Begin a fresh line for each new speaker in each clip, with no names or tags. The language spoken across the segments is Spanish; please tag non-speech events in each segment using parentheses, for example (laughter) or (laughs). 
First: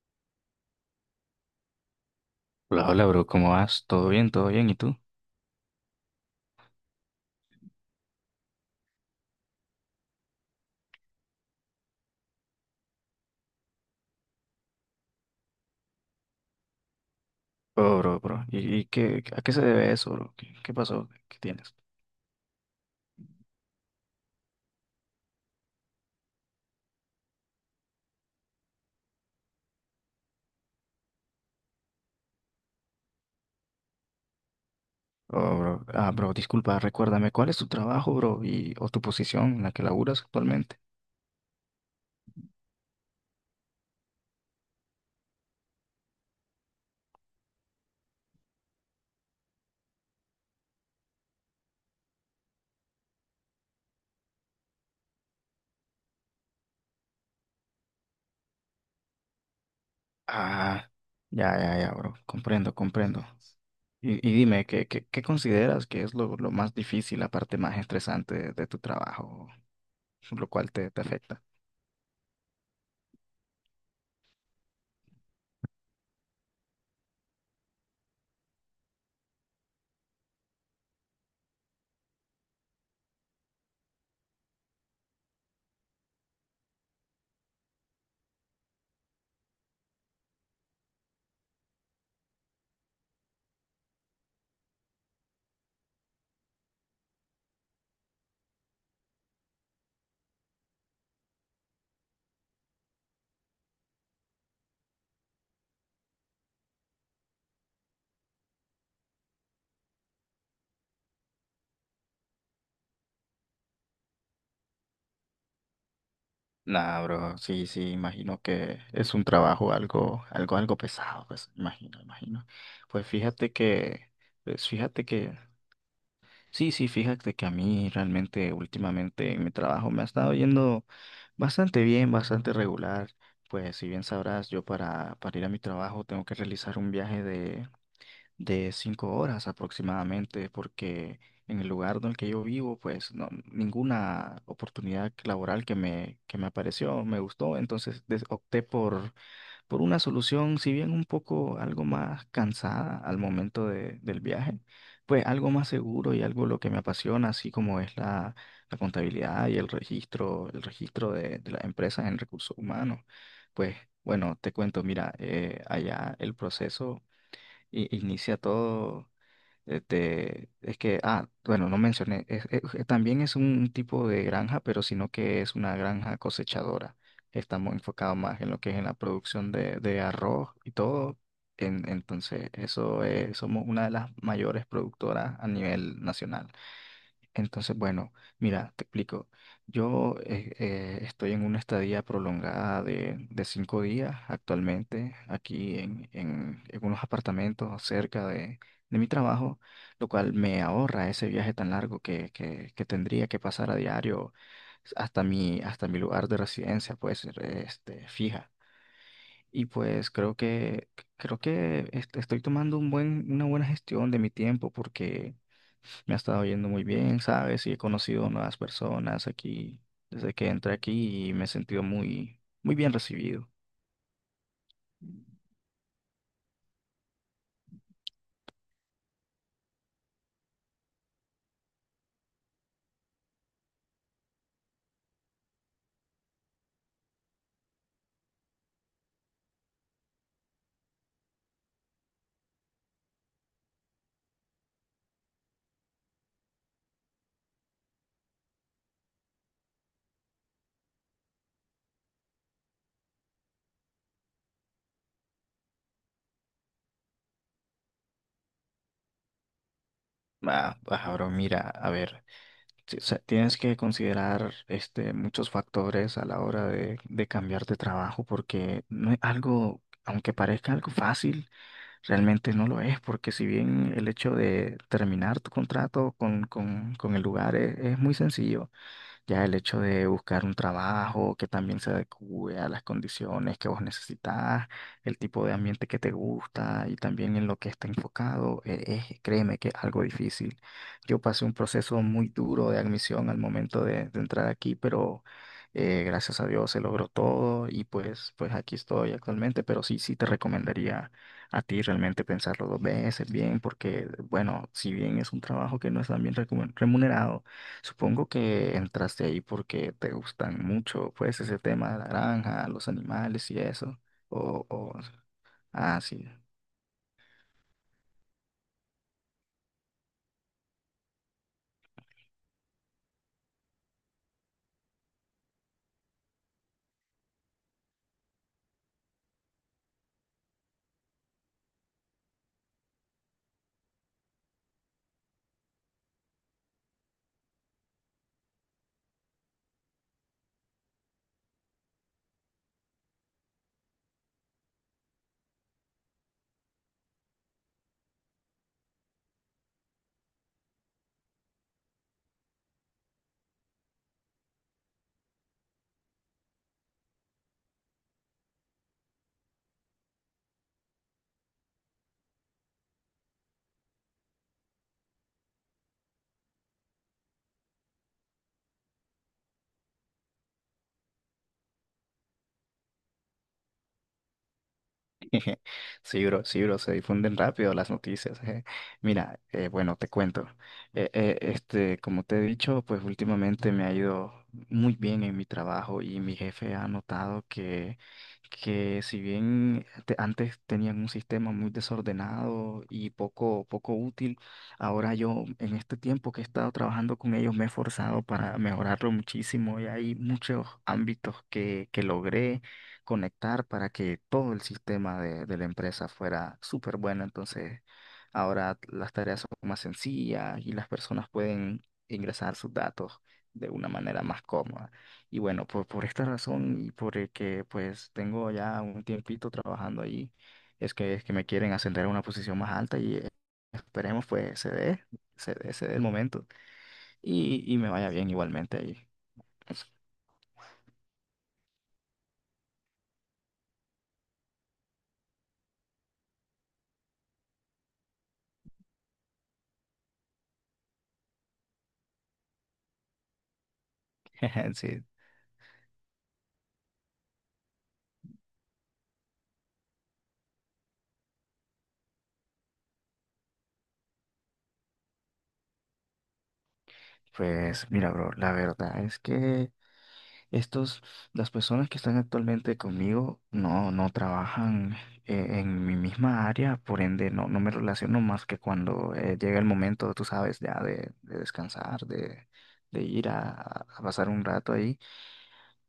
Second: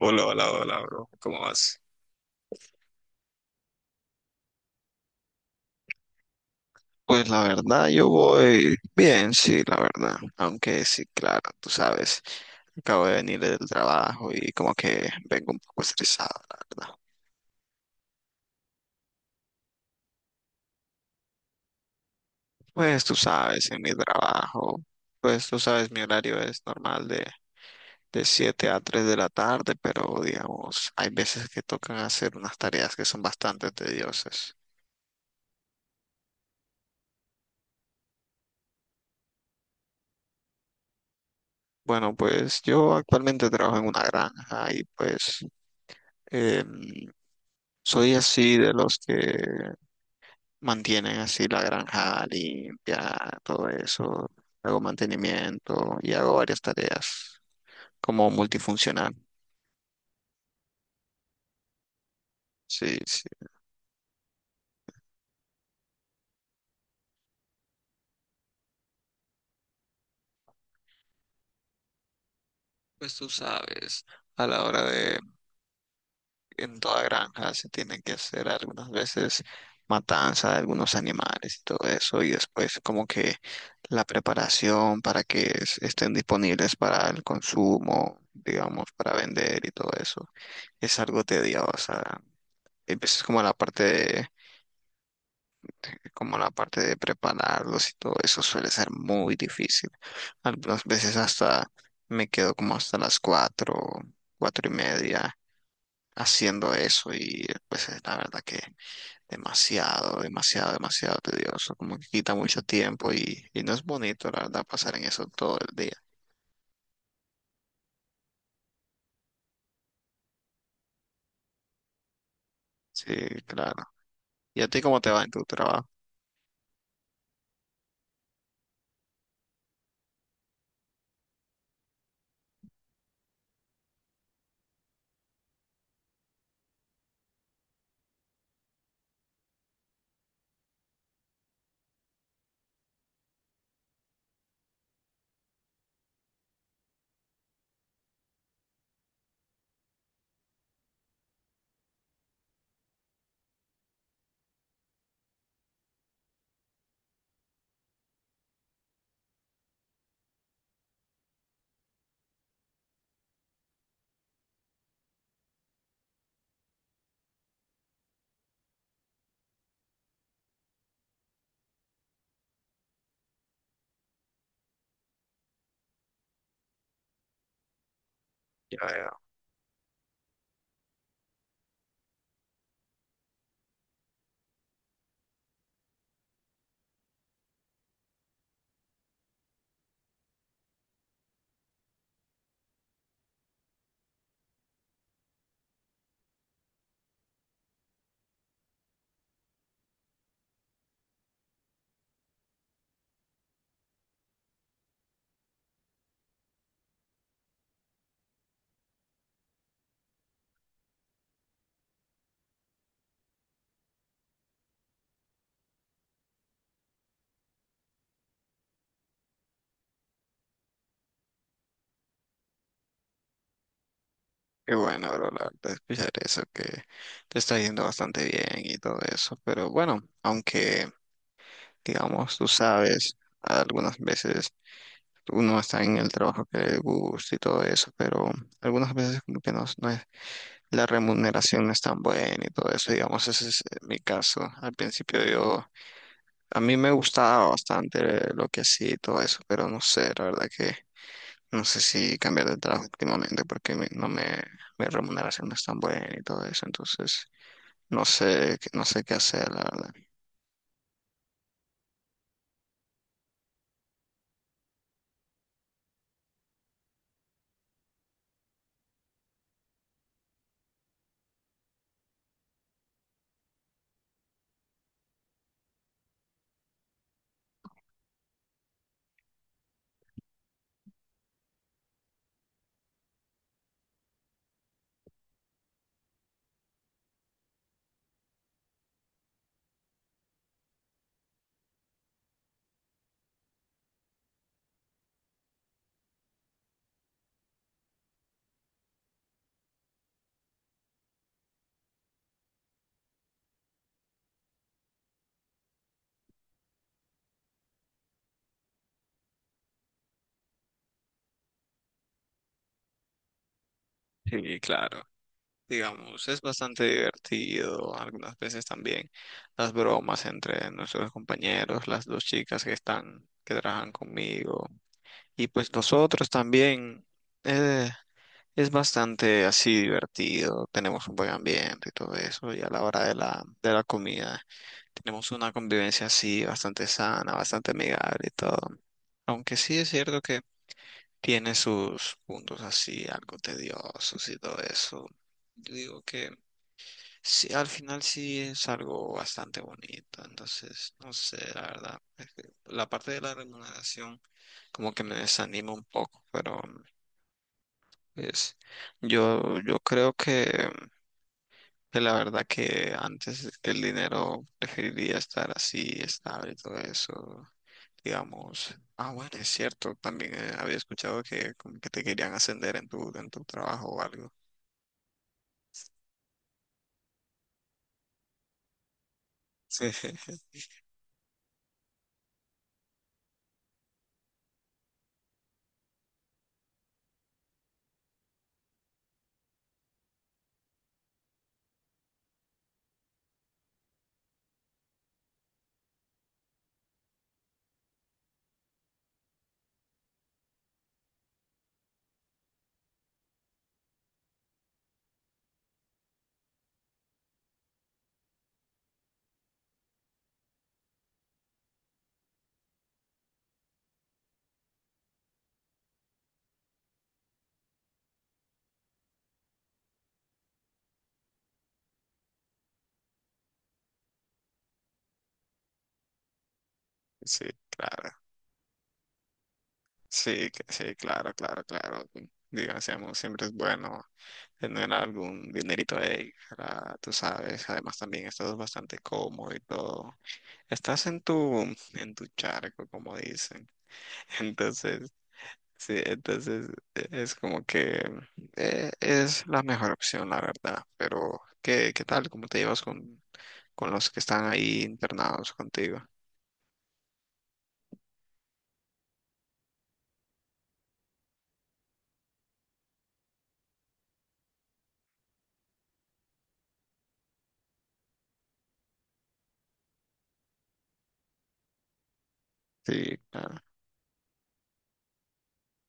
Hola, hola, hola, bro. ¿Cómo vas?
Hola, hola, bro, ¿cómo vas? ¿Todo bien? ¿Todo bien? ¿Y tú?
Pues la verdad, yo voy bien, sí, la verdad. Aunque sí, claro, tú sabes, acabo de venir del trabajo y como que vengo un poco estresado, la verdad.
Oh, bro, bro. ¿Y a qué se debe eso, bro? ¿Qué pasó? ¿Qué tienes?
Pues tú sabes, en mi trabajo, pues tú sabes, mi horario es normal de 7 a 3 de la tarde, pero digamos, hay veces que tocan hacer unas tareas que son bastante tediosas.
Oh, bro. Ah, bro, disculpa, recuérdame, ¿cuál es tu trabajo, bro? Y, o tu posición en la que laburas actualmente.
Bueno, pues yo actualmente trabajo en una granja y pues... em, soy así de los que mantienen así la granja limpia, todo eso. Hago mantenimiento y hago varias tareas como multifuncional.
Ah, ya, ya, ya, bro. Comprendo,
Sí,
comprendo.
sí.
Y dime, ¿qué consideras que es lo más difícil, la parte más estresante de tu trabajo, lo cual te afecta?
Pues tú sabes, a la hora de, en toda granja se tienen que hacer algunas veces matanza de algunos animales y todo eso, y después como que la preparación para que estén disponibles para el consumo, digamos, para vender y todo eso, es algo tedioso. Empiezas como la parte de, como la parte de prepararlos y todo eso suele ser muy difícil. Algunas veces hasta me quedo como hasta las 4, 4 y media haciendo eso y pues es la verdad que demasiado, demasiado, demasiado tedioso, como que quita mucho tiempo y no es bonito la verdad pasar en eso todo el día.
Nah, bro, sí, sí, imagino que es un trabajo algo pesado, pues, imagino, imagino. Pues
Sí,
fíjate
claro.
que,
¿Y a
pues
ti cómo
fíjate
te va en
que,
tu trabajo?
sí, sí, fíjate que a mí realmente últimamente en mi trabajo me ha estado yendo bastante bien, bastante regular. Pues si bien sabrás, yo para ir a mi trabajo tengo que realizar un viaje de 5 horas aproximadamente, porque en el lugar en el que yo vivo, pues no, ninguna oportunidad laboral que me apareció me gustó, entonces opté por una solución, si bien un poco algo más cansada al momento del viaje, pues algo más seguro y algo lo que me apasiona, así como es la contabilidad y el registro de las empresas en recursos humanos. Pues bueno, te cuento, mira, allá el proceso inicia todo. Este, es que, ah, bueno, no mencioné, también es un tipo de granja, pero sino que es una granja cosechadora. Estamos enfocados más en lo que es en la
Ya.
producción de arroz y todo. Entonces, eso es, somos una de las mayores productoras a nivel nacional. Entonces, bueno, mira, te explico. Yo estoy en una estadía prolongada de 5 días actualmente aquí en unos apartamentos cerca de mi trabajo, lo cual me ahorra ese viaje tan largo que tendría que pasar a diario hasta mi lugar de residencia, pues, este, fija. Y pues creo que este, estoy tomando una buena gestión de mi tiempo porque... Me ha estado yendo muy bien, ¿sabes? Y he conocido nuevas personas aquí desde que entré aquí y me he sentido muy, muy bien recibido.
Qué bueno, bro, la verdad, escuchar eso, que te está yendo bastante bien y todo eso. Pero bueno, aunque, digamos, tú sabes, algunas veces uno está en el trabajo que le gusta y todo eso, pero algunas veces como que no, no es, la remuneración no es tan buena y todo eso. Digamos, ese es mi caso. Al principio yo, a mí me gustaba bastante lo que hacía y todo eso, pero no sé, la verdad que no sé si cambiar de trabajo últimamente porque no me, mi remuneración no es tan buena y todo eso, entonces no sé, no sé qué hacer, la verdad.
Ah, ah, bro, mira, a ver, o sea, tienes que considerar este, muchos factores a la hora de cambiar de trabajo porque no es algo, aunque parezca algo fácil, realmente no lo es, porque si bien el hecho de terminar tu contrato con el lugar es muy sencillo. Ya el hecho de buscar un trabajo que también se adecue a las condiciones que vos necesitas, el tipo de ambiente que te gusta y también en lo que está enfocado, es, créeme que es algo difícil. Yo pasé un proceso muy duro de admisión al momento de entrar aquí, pero gracias a Dios se logró todo y pues aquí estoy actualmente, pero sí, sí te recomendaría a ti realmente pensarlo dos veces bien, porque bueno, si bien es un trabajo que no es tan bien remunerado, supongo que entraste ahí porque te gustan mucho, pues, ese tema de la granja, los animales y eso.
Sí,
O, o,
claro.
ah,
Digamos,
sí.
es bastante divertido, algunas veces también las bromas entre nuestros compañeros, las dos chicas que están, que trabajan conmigo, y pues nosotros también, eh, es bastante así divertido, tenemos un buen ambiente y todo eso, y a la hora de la comida. Tenemos una convivencia así bastante sana, bastante amigable y todo. Aunque sí es cierto que tiene sus puntos así, algo tediosos y todo eso. Yo digo que sí, al final sí es algo bastante bonito. Entonces, no sé, la verdad. Es que la parte de la remuneración como que me desanima un poco, pero es, yo creo que la verdad que antes el dinero preferiría estar así, estable y todo eso. Digamos, ah, bueno, es cierto, también había escuchado que como que te querían ascender en tu trabajo o algo.
(laughs) Sí, bro, se difunden rápido las noticias. Mira,
Sí,
bueno, te cuento.
(laughs)
Este, como te he dicho, pues últimamente me ha ido muy bien en mi trabajo y mi jefe ha notado que si bien antes tenían un sistema muy desordenado y poco útil, ahora yo en este tiempo que he estado trabajando con ellos me he esforzado para mejorarlo muchísimo y hay muchos ámbitos que logré conectar para que todo el sistema de la empresa fuera súper bueno. Entonces, ahora las tareas son más sencillas y las personas pueden ingresar sus datos de una manera más cómoda. Y bueno, por esta razón y por el que pues tengo ya un tiempito trabajando ahí, es que me quieren ascender a una posición más alta y esperemos pues se dé el momento
sí,
y me vaya
claro,
bien igualmente ahí.
sí, sí, claro, claro, claro. Digamos, siempre es bueno tener algún dinerito ahí, para, tú sabes, además también estás bastante cómodo y todo. Estás en tu charco, como dicen. (laughs)
(laughs) Sí,
Entonces, sí, entonces es como que es la mejor opción, la verdad. Pero, ¿qué, qué tal? ¿Cómo te llevas con los que están ahí internados contigo?
pues mira, bro, la verdad es que... Estos, las personas que están actualmente conmigo no, no trabajan en mi misma área, por ende no, no me relaciono más que cuando llega el momento, tú sabes, ya de descansar, de
Sí,
ir a,
claro.
a pasar un rato ahí.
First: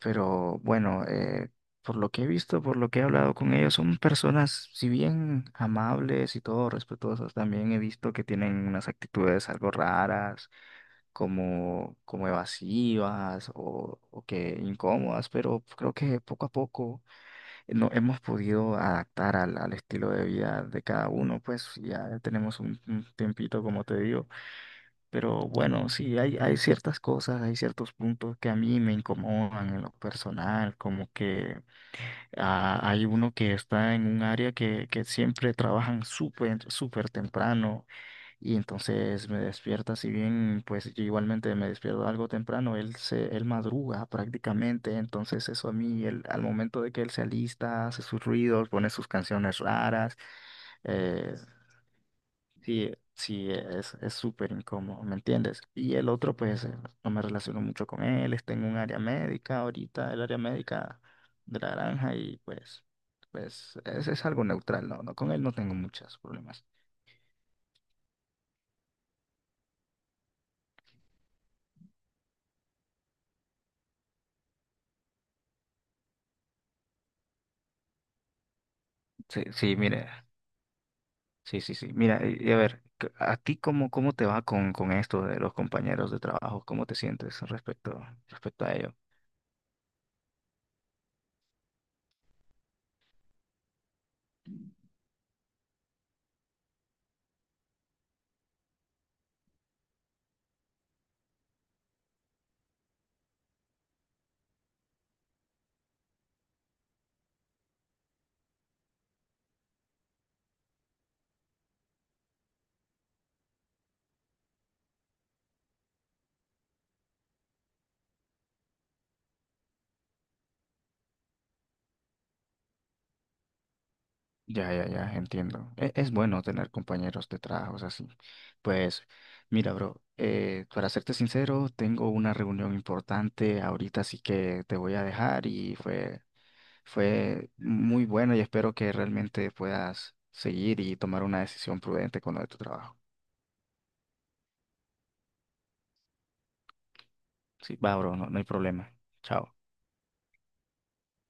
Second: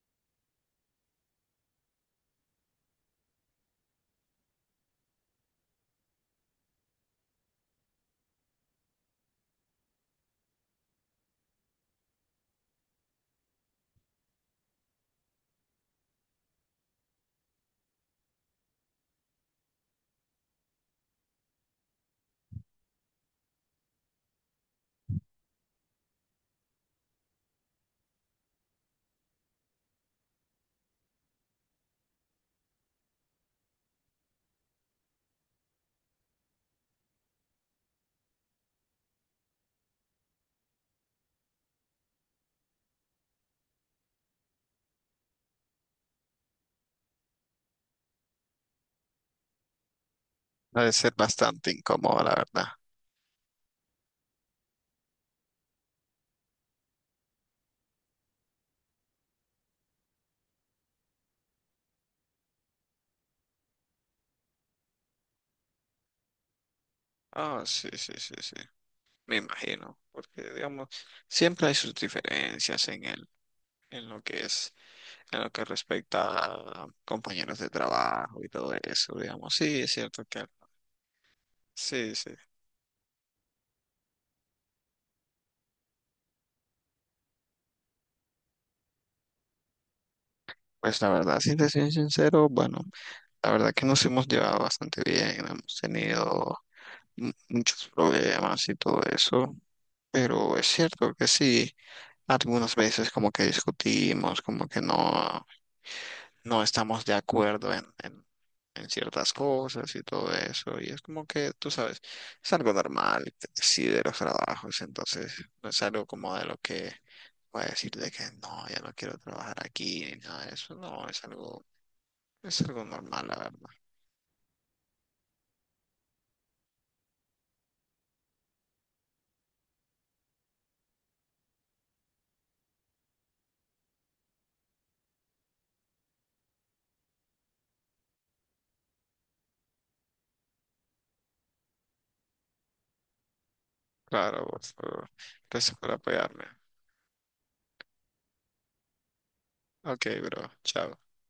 Pero bueno, por lo que he visto, por lo que he hablado con ellos, son personas, si bien amables y todo, respetuosas, también he visto que tienen unas actitudes algo raras como evasivas o que incómodas, pero creo que poco a poco no hemos podido adaptar al estilo de vida de cada uno, pues ya tenemos un tiempito, como te digo, pero bueno, sí, hay ciertas cosas, hay ciertos puntos que a mí me incomodan en lo personal, como que ah, hay uno que está en un área que siempre trabajan súper, súper temprano y entonces me despierta, si bien pues yo igualmente me despierto algo temprano, él madruga prácticamente, entonces eso a mí, al momento de que él se alista, hace sus ruidos, pone sus canciones raras,
Ha de ser
eh,
bastante incómodo, la verdad.
sí, sí, es súper incómodo, ¿me entiendes? Y el otro pues no me relaciono mucho con él, está en un área médica ahorita, el área médica de la granja y pues es algo neutral, no, no, con él no tengo muchos problemas.
Ah, sí, sí, sí, sí. Me imagino, porque digamos, siempre hay sus diferencias en el, en lo que es, en lo que respecta a compañeros de trabajo y todo eso,
Sí,
digamos,
sí,
sí, es
mire.
cierto que
Sí, sí, sí.
sí,
Mira,
sí.
y a ver, ¿a ti cómo te va con esto de los compañeros de trabajo? ¿Cómo te sientes respecto, respecto a ello?
Pues la verdad, si te soy sincero, bueno, la verdad que nos hemos llevado bastante bien, no hemos tenido muchos problemas y todo eso, pero es cierto que sí, algunas veces como que discutimos, como que no. No estamos de acuerdo en ciertas cosas y todo eso. Y es como que, tú sabes, es algo normal, sí, de los trabajos. Entonces, no es algo como de lo que voy a decir de que no, ya no quiero trabajar aquí ni nada de eso. No, es algo normal, la verdad.
Ya, ya, ya, entiendo. Es, bueno tener compañeros de trabajo así. Pues, mira, bro, para serte sincero, tengo una reunión importante ahorita, así que te voy a dejar y fue muy bueno y espero que realmente puedas seguir y tomar una decisión prudente con lo de tu trabajo.
Claro, por favor. Gracias por apoyarme.
Sí, va, bro, no, no hay problema. Chao.
Ok, bro, chao.